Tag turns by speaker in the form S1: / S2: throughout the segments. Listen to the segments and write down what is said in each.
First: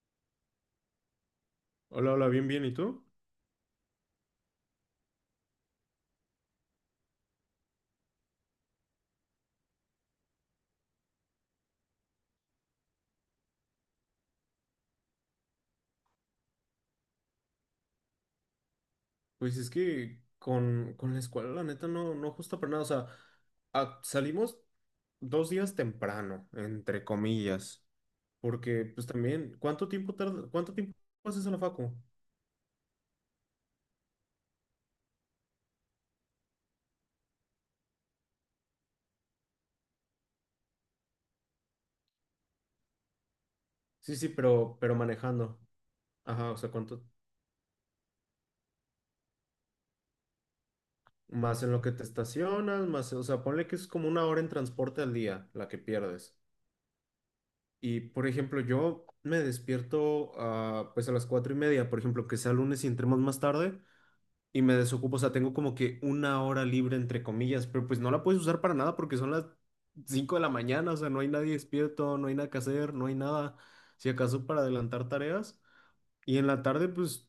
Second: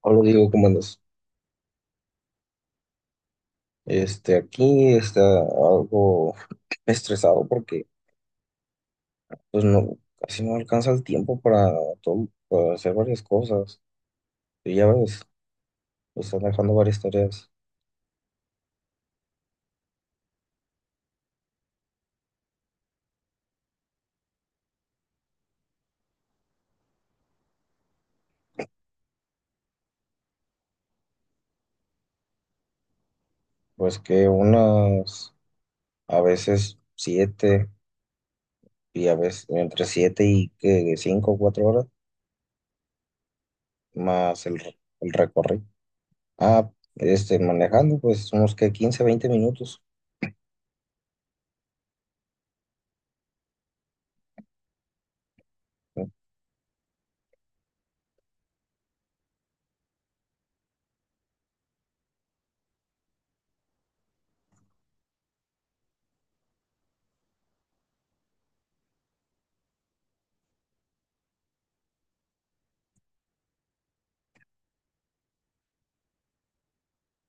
S1: Hola, digo, ¿cómo andas?
S2: Hola, hola, bien, bien. ¿Y tú?
S1: Aquí está algo estresado porque pues no, casi no alcanza el tiempo para, para hacer varias cosas. Y ya ves, me están dejando varias tareas.
S2: Pues es que con la escuela, la neta, no, no justo para nada. O sea, salimos dos días temprano, entre comillas. Porque, pues también, ¿ cuánto tiempo haces a la facu?
S1: Pues que unas, a veces 7, y a veces entre 7 y que 5 o 4 horas,
S2: Sí, sí,
S1: más el,
S2: pero,
S1: re-
S2: pero
S1: el
S2: manejando.
S1: recorrido.
S2: Ajá, o sea,
S1: Ah,
S2: ¿cuánto?
S1: Manejando pues unos que 15 20 minutos.
S2: Más en lo que te estacionas, más, o sea, ponle que es como una hora en transporte al día la que pierdes. Y, por ejemplo, yo me despierto pues a las 4:30, por ejemplo, que sea lunes y entremos más tarde. Y me desocupo, o sea, tengo como que una hora libre entre comillas, pero pues no la puedes usar para nada porque son las 5 de la mañana, o sea, no hay nadie despierto, no hay nada que hacer, no hay nada, si acaso para adelantar tareas. Y en la tarde, pues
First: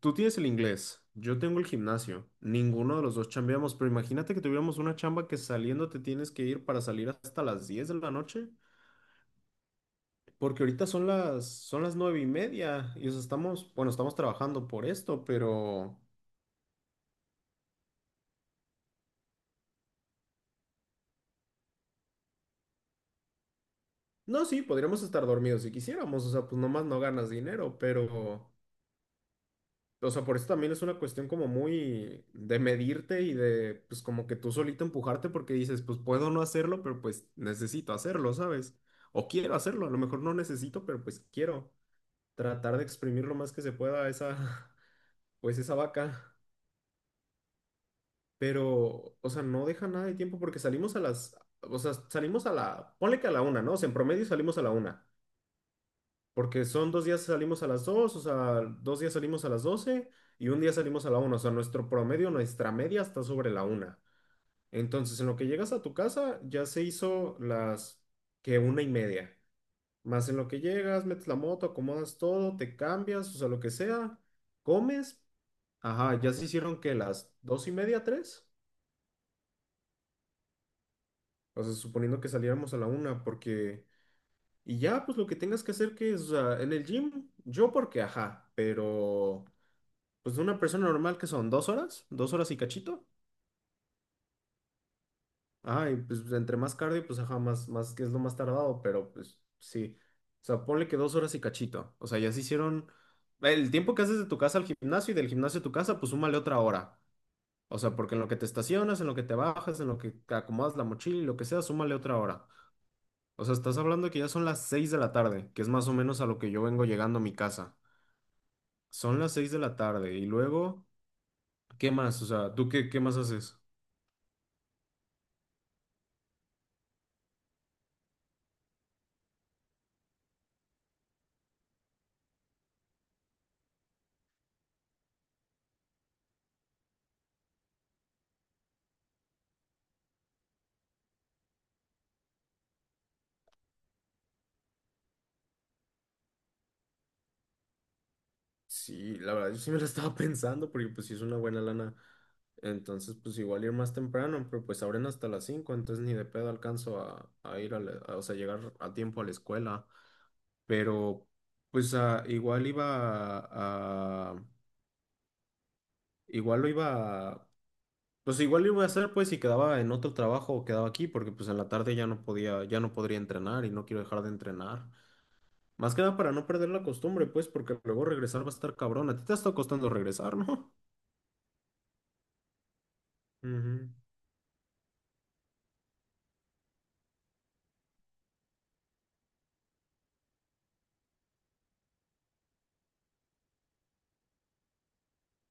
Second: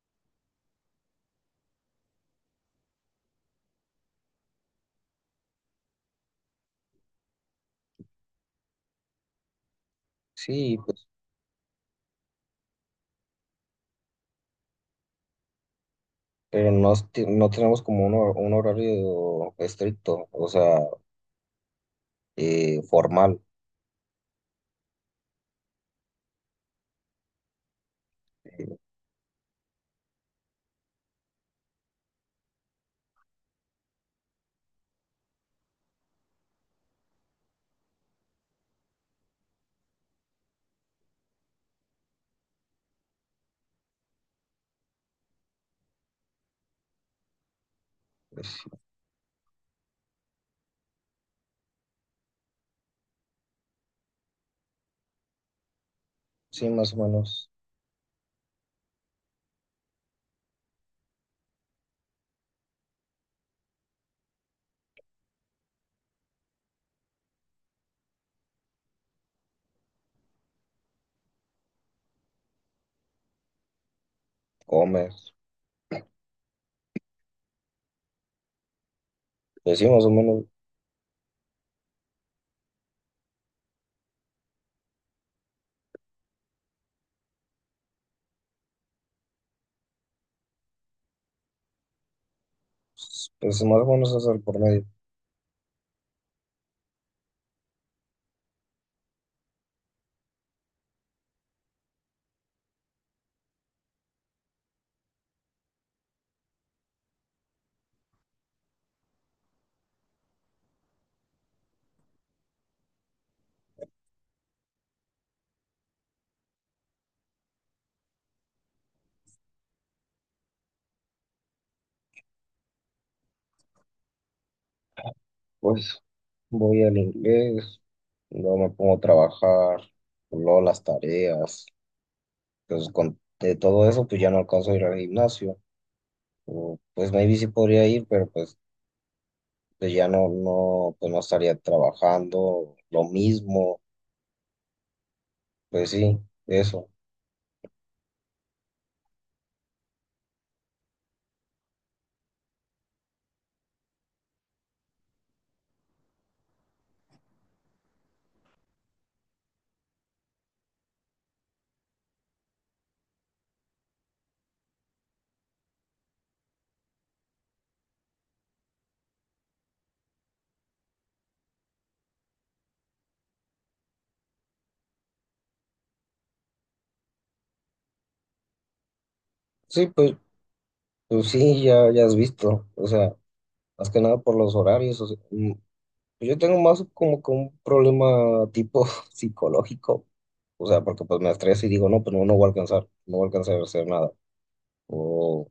S2: tú tienes el inglés, yo tengo el gimnasio, ninguno de los dos chambeamos, pero imagínate que tuviéramos una chamba que saliendo te tienes que ir para salir hasta las 10 de la noche. Porque
S1: Sí,
S2: ahorita
S1: pues.
S2: son las 9:30 y, o sea, estamos, bueno, estamos trabajando por esto, pero...
S1: Pero no, no tenemos como un horario estricto, o sea, formal.
S2: No, sí, podríamos estar dormidos si quisiéramos, o sea, pues nomás no ganas dinero, pero, o sea, por eso también es una cuestión como muy de medirte y de, pues como que tú solito empujarte porque dices, pues puedo no hacerlo, pero pues necesito hacerlo, ¿sabes? O quiero hacerlo, a lo mejor no necesito, pero pues quiero tratar de exprimir lo más que se pueda esa, pues esa vaca,
S1: Pues.
S2: pero, o sea, no deja nada de tiempo porque salimos a o sea, salimos a la, ponle que a la una, ¿no? O sea, en promedio salimos a la una. Porque
S1: Sí,
S2: son
S1: más o
S2: 2 días
S1: menos.
S2: salimos a las dos, o sea, dos días salimos a las 12 y un día salimos a la una, o sea, nuestro promedio, nuestra media está sobre la una. Entonces, en lo que llegas a tu casa, ya se hizo las que 1:30. Más en lo que llegas, metes la moto, acomodas todo, te cambias, o sea, lo que sea, comes.
S1: Comes.
S2: Ajá, ya se hicieron que las 2:30, tres.
S1: Pues sí, más o menos.
S2: O sea, suponiendo que saliéramos a la una, porque... Y ya, pues lo que tengas que hacer que es, o sea, en el gym, yo porque, ajá, pero... Pues de una persona normal que son 2 horas, 2 horas y cachito.
S1: Pues más o menos es el por medio.
S2: Ajá, y pues entre más cardio, pues ajá, más, más que es lo más tardado, pero pues sí. O sea, ponle que dos horas y cachito. O sea, ya se hicieron. El tiempo que haces de tu casa al gimnasio y del gimnasio a tu casa, pues súmale otra hora. O sea, porque en lo que te estacionas, en lo que te bajas, en lo que te acomodas la mochila y lo que sea, súmale otra hora. O sea, estás hablando que ya son las 6 de la tarde, que es más o menos a lo que yo vengo llegando a mi casa. Son las seis de la tarde y luego, ¿qué más? O sea, ¿tú qué más haces?
S1: Pues voy al inglés, luego me pongo a trabajar, luego las tareas. Pues con de todo eso, pues ya no alcanzo a ir al gimnasio. O pues maybe sí podría ir, pero pues, pues ya no, no, pues no estaría trabajando lo mismo. Pues sí, eso.
S2: Sí, la verdad, yo sí me la estaba pensando porque pues sí es una buena lana. Entonces, pues igual ir más temprano, pero pues abren hasta las cinco, entonces ni de pedo alcanzo a ir a, o sea, llegar a tiempo a la escuela. Pero pues igual iba a- igual lo iba pues igual lo iba a hacer pues si quedaba en otro trabajo o quedaba aquí, porque pues en la tarde ya no podría entrenar y no quiero dejar de entrenar. Más que nada para no perder la costumbre, pues, porque luego regresar va a estar cabrón. A ti te está
S1: Sí,
S2: costando
S1: pues.
S2: regresar, ¿no?
S1: Pues sí, ya, ya has visto, o sea, más
S2: Ujú.
S1: que nada por los horarios. O sea, yo tengo más como que un problema tipo psicológico, o sea, porque pues me estreso y digo, no, pues no, no voy a alcanzar, no voy a alcanzar a hacer nada, o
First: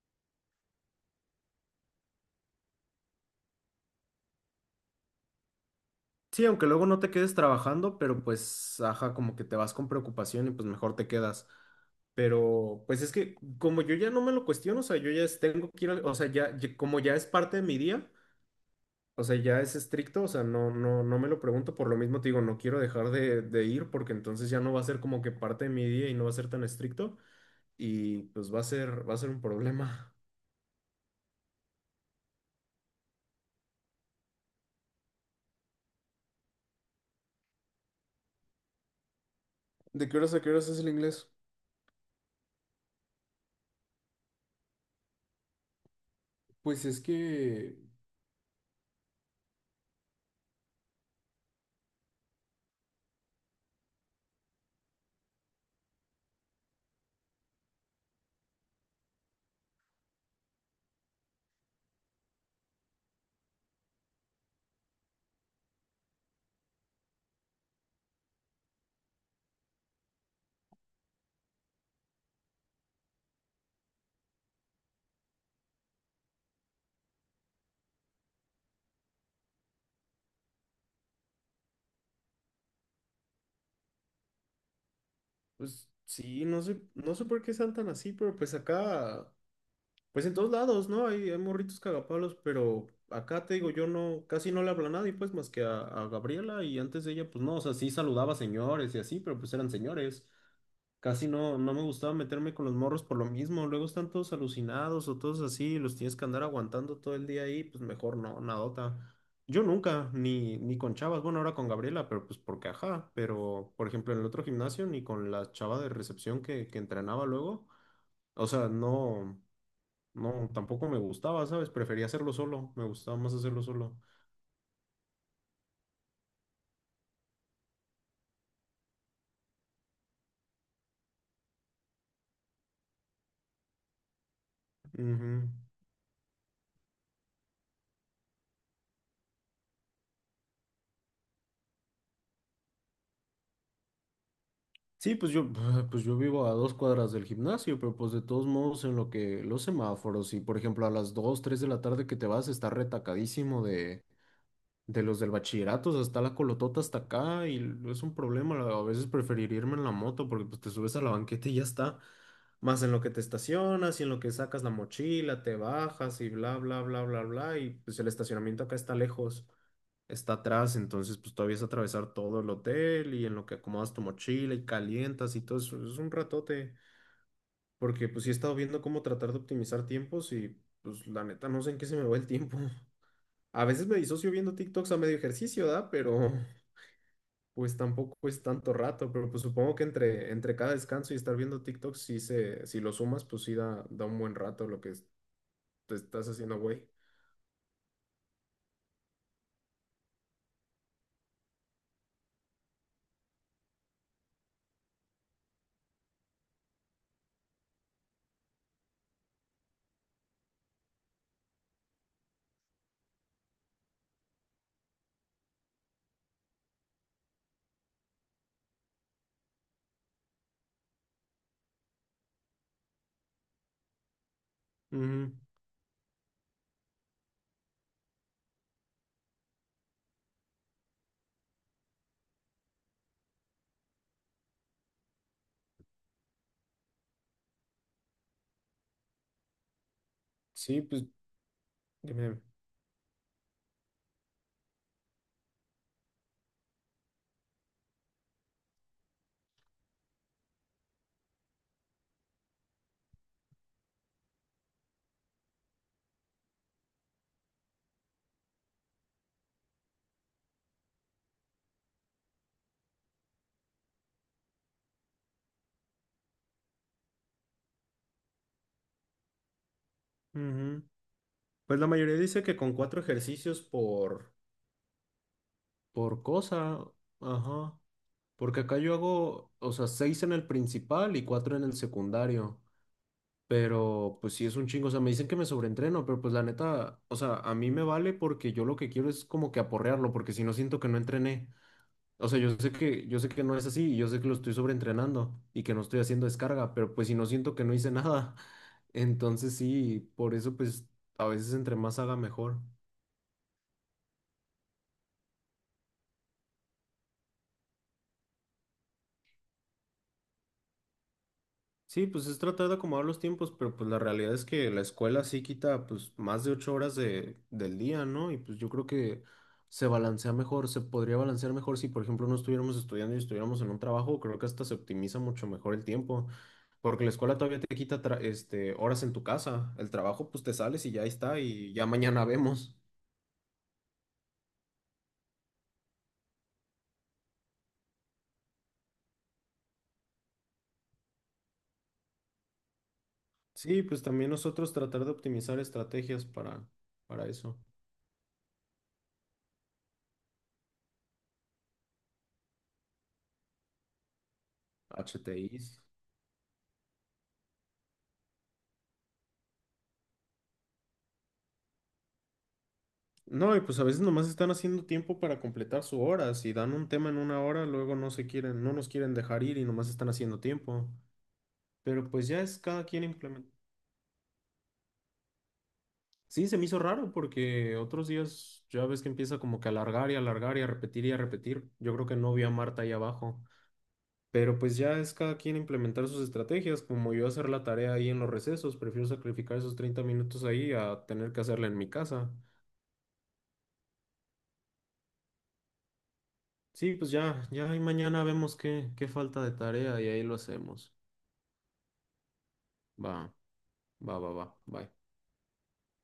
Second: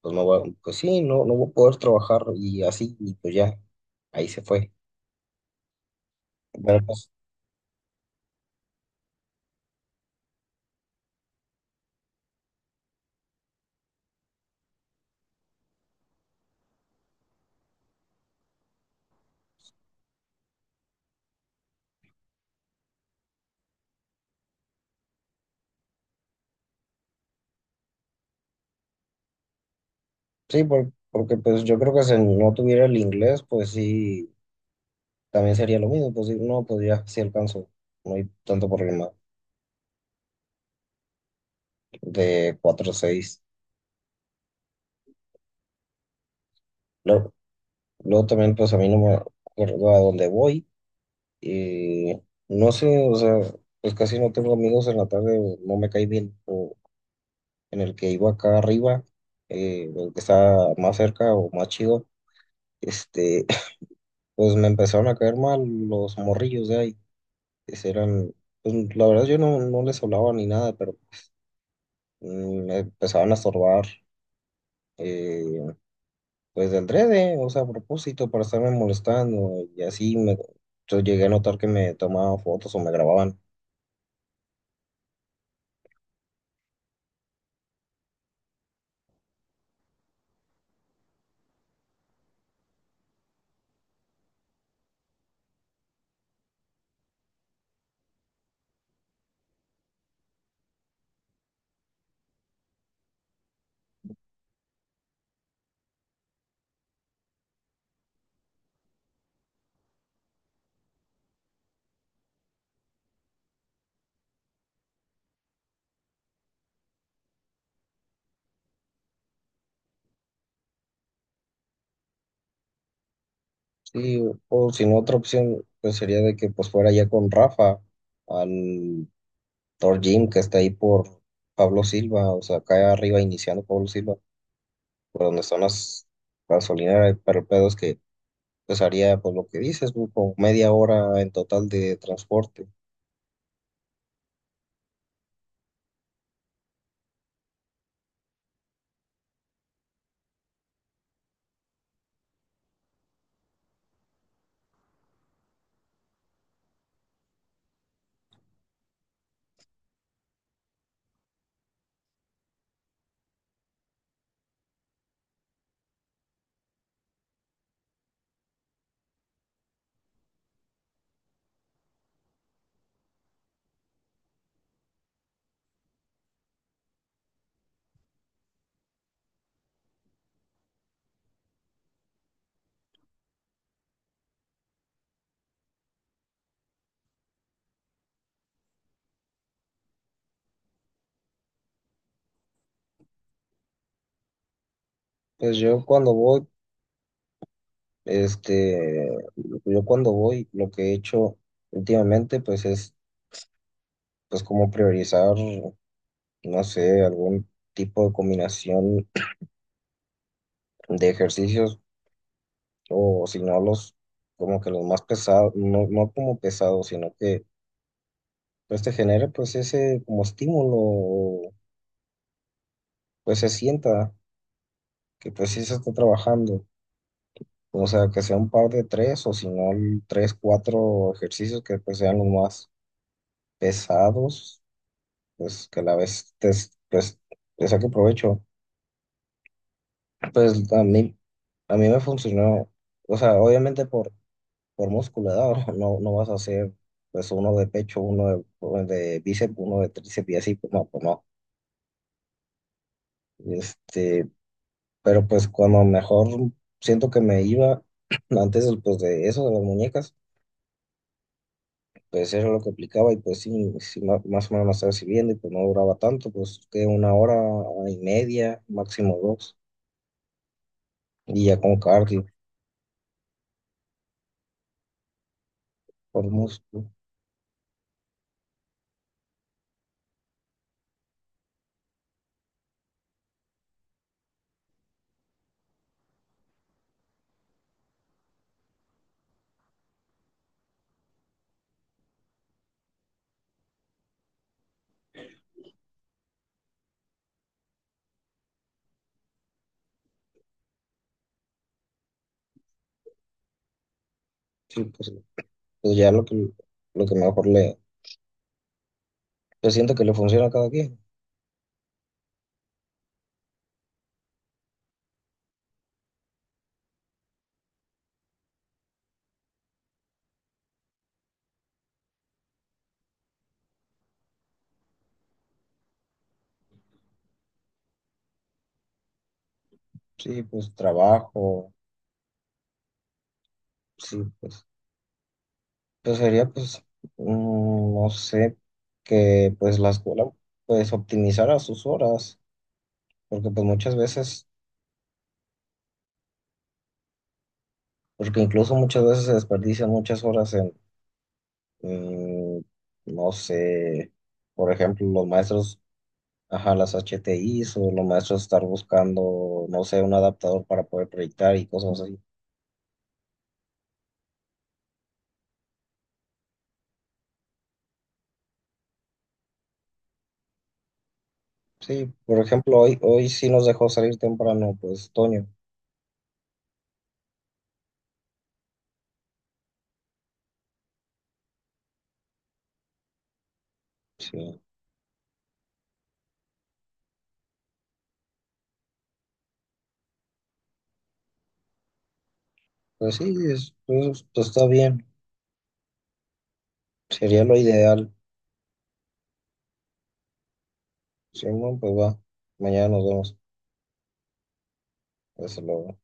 S1: pues no voy, pues sí, no, no voy a poder trabajar y así, y pues ya, ahí se fue.
S2: Sí, aunque
S1: Pero
S2: luego no
S1: pues
S2: te quedes trabajando, pero pues, ajá, como que te vas con preocupación y pues mejor te quedas. Pero pues es que como yo ya no me lo cuestiono, o sea, yo ya tengo que ir, o sea, como ya es parte de mi día, o sea, ya es estricto, o sea, no, no, no me lo pregunto, por lo mismo te digo, no quiero dejar de ir porque entonces ya no va a ser como que parte de mi día y no va a ser tan estricto y pues va a ser un problema.
S1: sí, porque pues yo creo que si no tuviera el inglés, pues sí, también sería lo mismo, pues sí, no, pues ya, sí alcanzo, no hay tanto problema.
S2: ¿De qué horas a qué horas es el inglés?
S1: De cuatro o 6.
S2: Pues es que,
S1: Luego también, pues a mí no me acuerdo a dónde voy. eh, no sé, o sea, pues casi no tengo amigos en la tarde, o no me cae bien. O en el que iba acá arriba, el que está más cerca o más chido, este, pues me empezaron a caer mal los morrillos de ahí, que eran, pues la verdad yo no, no les hablaba ni nada, pero pues, me empezaban a estorbar. eh, pues de adrede, o sea, a propósito, para estarme molestando y así yo llegué a notar que me tomaban fotos o me grababan.
S2: pues sí, no sé, no sé por qué sean tan así, pero pues acá. Pues en todos lados, ¿no? Hay morritos cagapalos, pero acá te digo, yo no, casi no le hablo a nadie, pues más que a Gabriela y antes de ella, pues no, o sea, sí saludaba a señores y así, pero pues eran señores. Casi no, no me gustaba meterme con los morros por lo mismo. Luego están todos alucinados o todos así, los tienes que andar aguantando todo el día ahí, pues mejor no, nadota. Yo nunca, ni con chavas, bueno, ahora con Gabriela, pero pues porque ajá, pero por ejemplo en el otro gimnasio, ni con la chava de recepción que entrenaba luego, o sea, no. No, tampoco me gustaba, ¿sabes? Prefería hacerlo solo, me gustaba más hacerlo solo.
S1: Sí, o si no, otra opción pues sería de que pues fuera ya con Rafa al Thor Gym que está ahí por Pablo Silva, o sea, acá arriba iniciando Pablo Silva, por donde
S2: Ujú.
S1: están las gasolineras. Pero el pedo es que pues haría pues lo que dices, güey, como media hora en total de transporte.
S2: Sí, pues yo, pues yo vivo a 2 cuadras del gimnasio, pero pues de todos modos en lo que los semáforos y por ejemplo a las dos, 3 de la tarde que te vas está retacadísimo de los del bachillerato, o sea, está la colotota hasta acá y es un problema, a veces preferir irme en la moto porque pues te subes a la banqueta y ya está, más en lo que te estacionas y en lo que sacas la mochila, te bajas y bla, bla, bla, bla, bla, y pues el estacionamiento acá está lejos. Está atrás, entonces pues todavía es atravesar todo el hotel y en lo que acomodas tu mochila y calientas y todo eso, es un ratote, porque pues sí he estado viendo cómo tratar de optimizar tiempos y pues la neta no sé en qué se me va el tiempo. A veces me disocio viendo TikToks a medio ejercicio, ¿da? Pero pues tampoco es tanto rato, pero pues supongo que entre cada descanso y estar viendo TikToks, si lo sumas, pues sí da, da un buen rato lo que
S1: Pues yo
S2: te
S1: cuando
S2: estás
S1: voy
S2: haciendo, güey.
S1: Este, yo cuando voy, lo que he hecho últimamente, pues es, pues como priorizar, no sé, algún tipo de combinación de ejercicios, o si no los, como que los más pesados, no, no como pesados, sino que pues te genere pues ese como estímulo, pues se sienta que
S2: Ujú.
S1: pues sí se está trabajando. O sea, que sea un par de tres o si no tres, cuatro ejercicios que pues sean los más pesados, pues que a la vez te, le saque provecho. Pues
S2: Sí,
S1: a
S2: pues
S1: mí, a mí me
S2: dime.
S1: funcionó, o sea, obviamente por musculatura, no, no vas a hacer pues uno de pecho, uno de bíceps, uno de tríceps y así, pues no, pues no. Este, pero pues cuando mejor siento que me iba de eso, de las muñecas, pues era lo que aplicaba y pues sí, sí, más o menos me estaba sirviendo y pues no duraba tanto, pues que una hora, hora y media, máximo dos.
S2: Ujú.
S1: Y ya con
S2: Pues la mayoría
S1: cardio
S2: dice que con cuatro ejercicios por
S1: por
S2: cosa.
S1: músculo.
S2: Ajá. Porque acá yo hago, o sea, seis en el principal y cuatro en el secundario. Pero pues sí es un chingo. O sea, me dicen que me sobreentreno, pero pues la neta, o sea, a mí me vale porque yo lo que quiero es como que aporrearlo, porque si no siento que no entrené. O sea, yo sé que no es así, y yo sé que lo estoy sobreentrenando y que no estoy haciendo descarga, pero pues si no siento que no hice nada. Entonces sí, por eso pues a veces entre más haga mejor.
S1: Sí, pues ya lo que mejor le, pues siento que le funciona a cada quien.
S2: Sí, pues es tratar de acomodar los tiempos, pero pues la realidad es que la escuela sí quita pues más de 8 horas del día, ¿no? Y pues yo creo que se balancea mejor, se podría balancear mejor si por ejemplo no estuviéramos estudiando y estuviéramos en un trabajo, creo que hasta se optimiza mucho mejor el tiempo, porque la escuela todavía te quita este, horas en tu casa, el trabajo
S1: Sí,
S2: pues te
S1: pues
S2: sales y ya está
S1: trabajo,
S2: y ya mañana vemos.
S1: sí, pues, sería pues, no sé, que pues la escuela pues optimizara sus horas, porque pues
S2: Sí,
S1: muchas
S2: pues también
S1: veces,
S2: nosotros tratar de optimizar estrategias para eso.
S1: porque incluso muchas veces se desperdician muchas horas en, mm, no sé, por ejemplo, los
S2: HTIs.
S1: maestros, ajá, las H T HTIs o los maestros estar buscando, no sé, un adaptador para poder proyectar y cosas así.
S2: No, y pues a veces nomás están haciendo tiempo para completar su hora. Si dan un tema en una hora, luego no nos quieren dejar ir y nomás están haciendo tiempo. Pero
S1: Sí,
S2: pues
S1: por
S2: ya es
S1: ejemplo,
S2: cada
S1: hoy,
S2: quien
S1: hoy sí
S2: implementa.
S1: nos dejó salir temprano, pues Toño.
S2: Sí, se me hizo raro porque otros días ya ves que empieza como que a alargar y alargar y a repetir y a repetir. Yo creo que no vi a Marta ahí abajo. Pero
S1: Sí,
S2: pues ya es cada quien implementar sus estrategias, como yo hacer la tarea ahí en los recesos, prefiero sacrificar esos 30 minutos ahí a tener que hacerla en mi casa.
S1: pues sí, pues, está bien,
S2: Sí, pues
S1: sería
S2: ya,
S1: lo
S2: ya ahí
S1: ideal.
S2: mañana vemos qué, falta de tarea y ahí lo hacemos.
S1: Simón, pues va, mañana nos
S2: Va,
S1: vemos.
S2: va, va, va, bye.
S1: Hasta luego.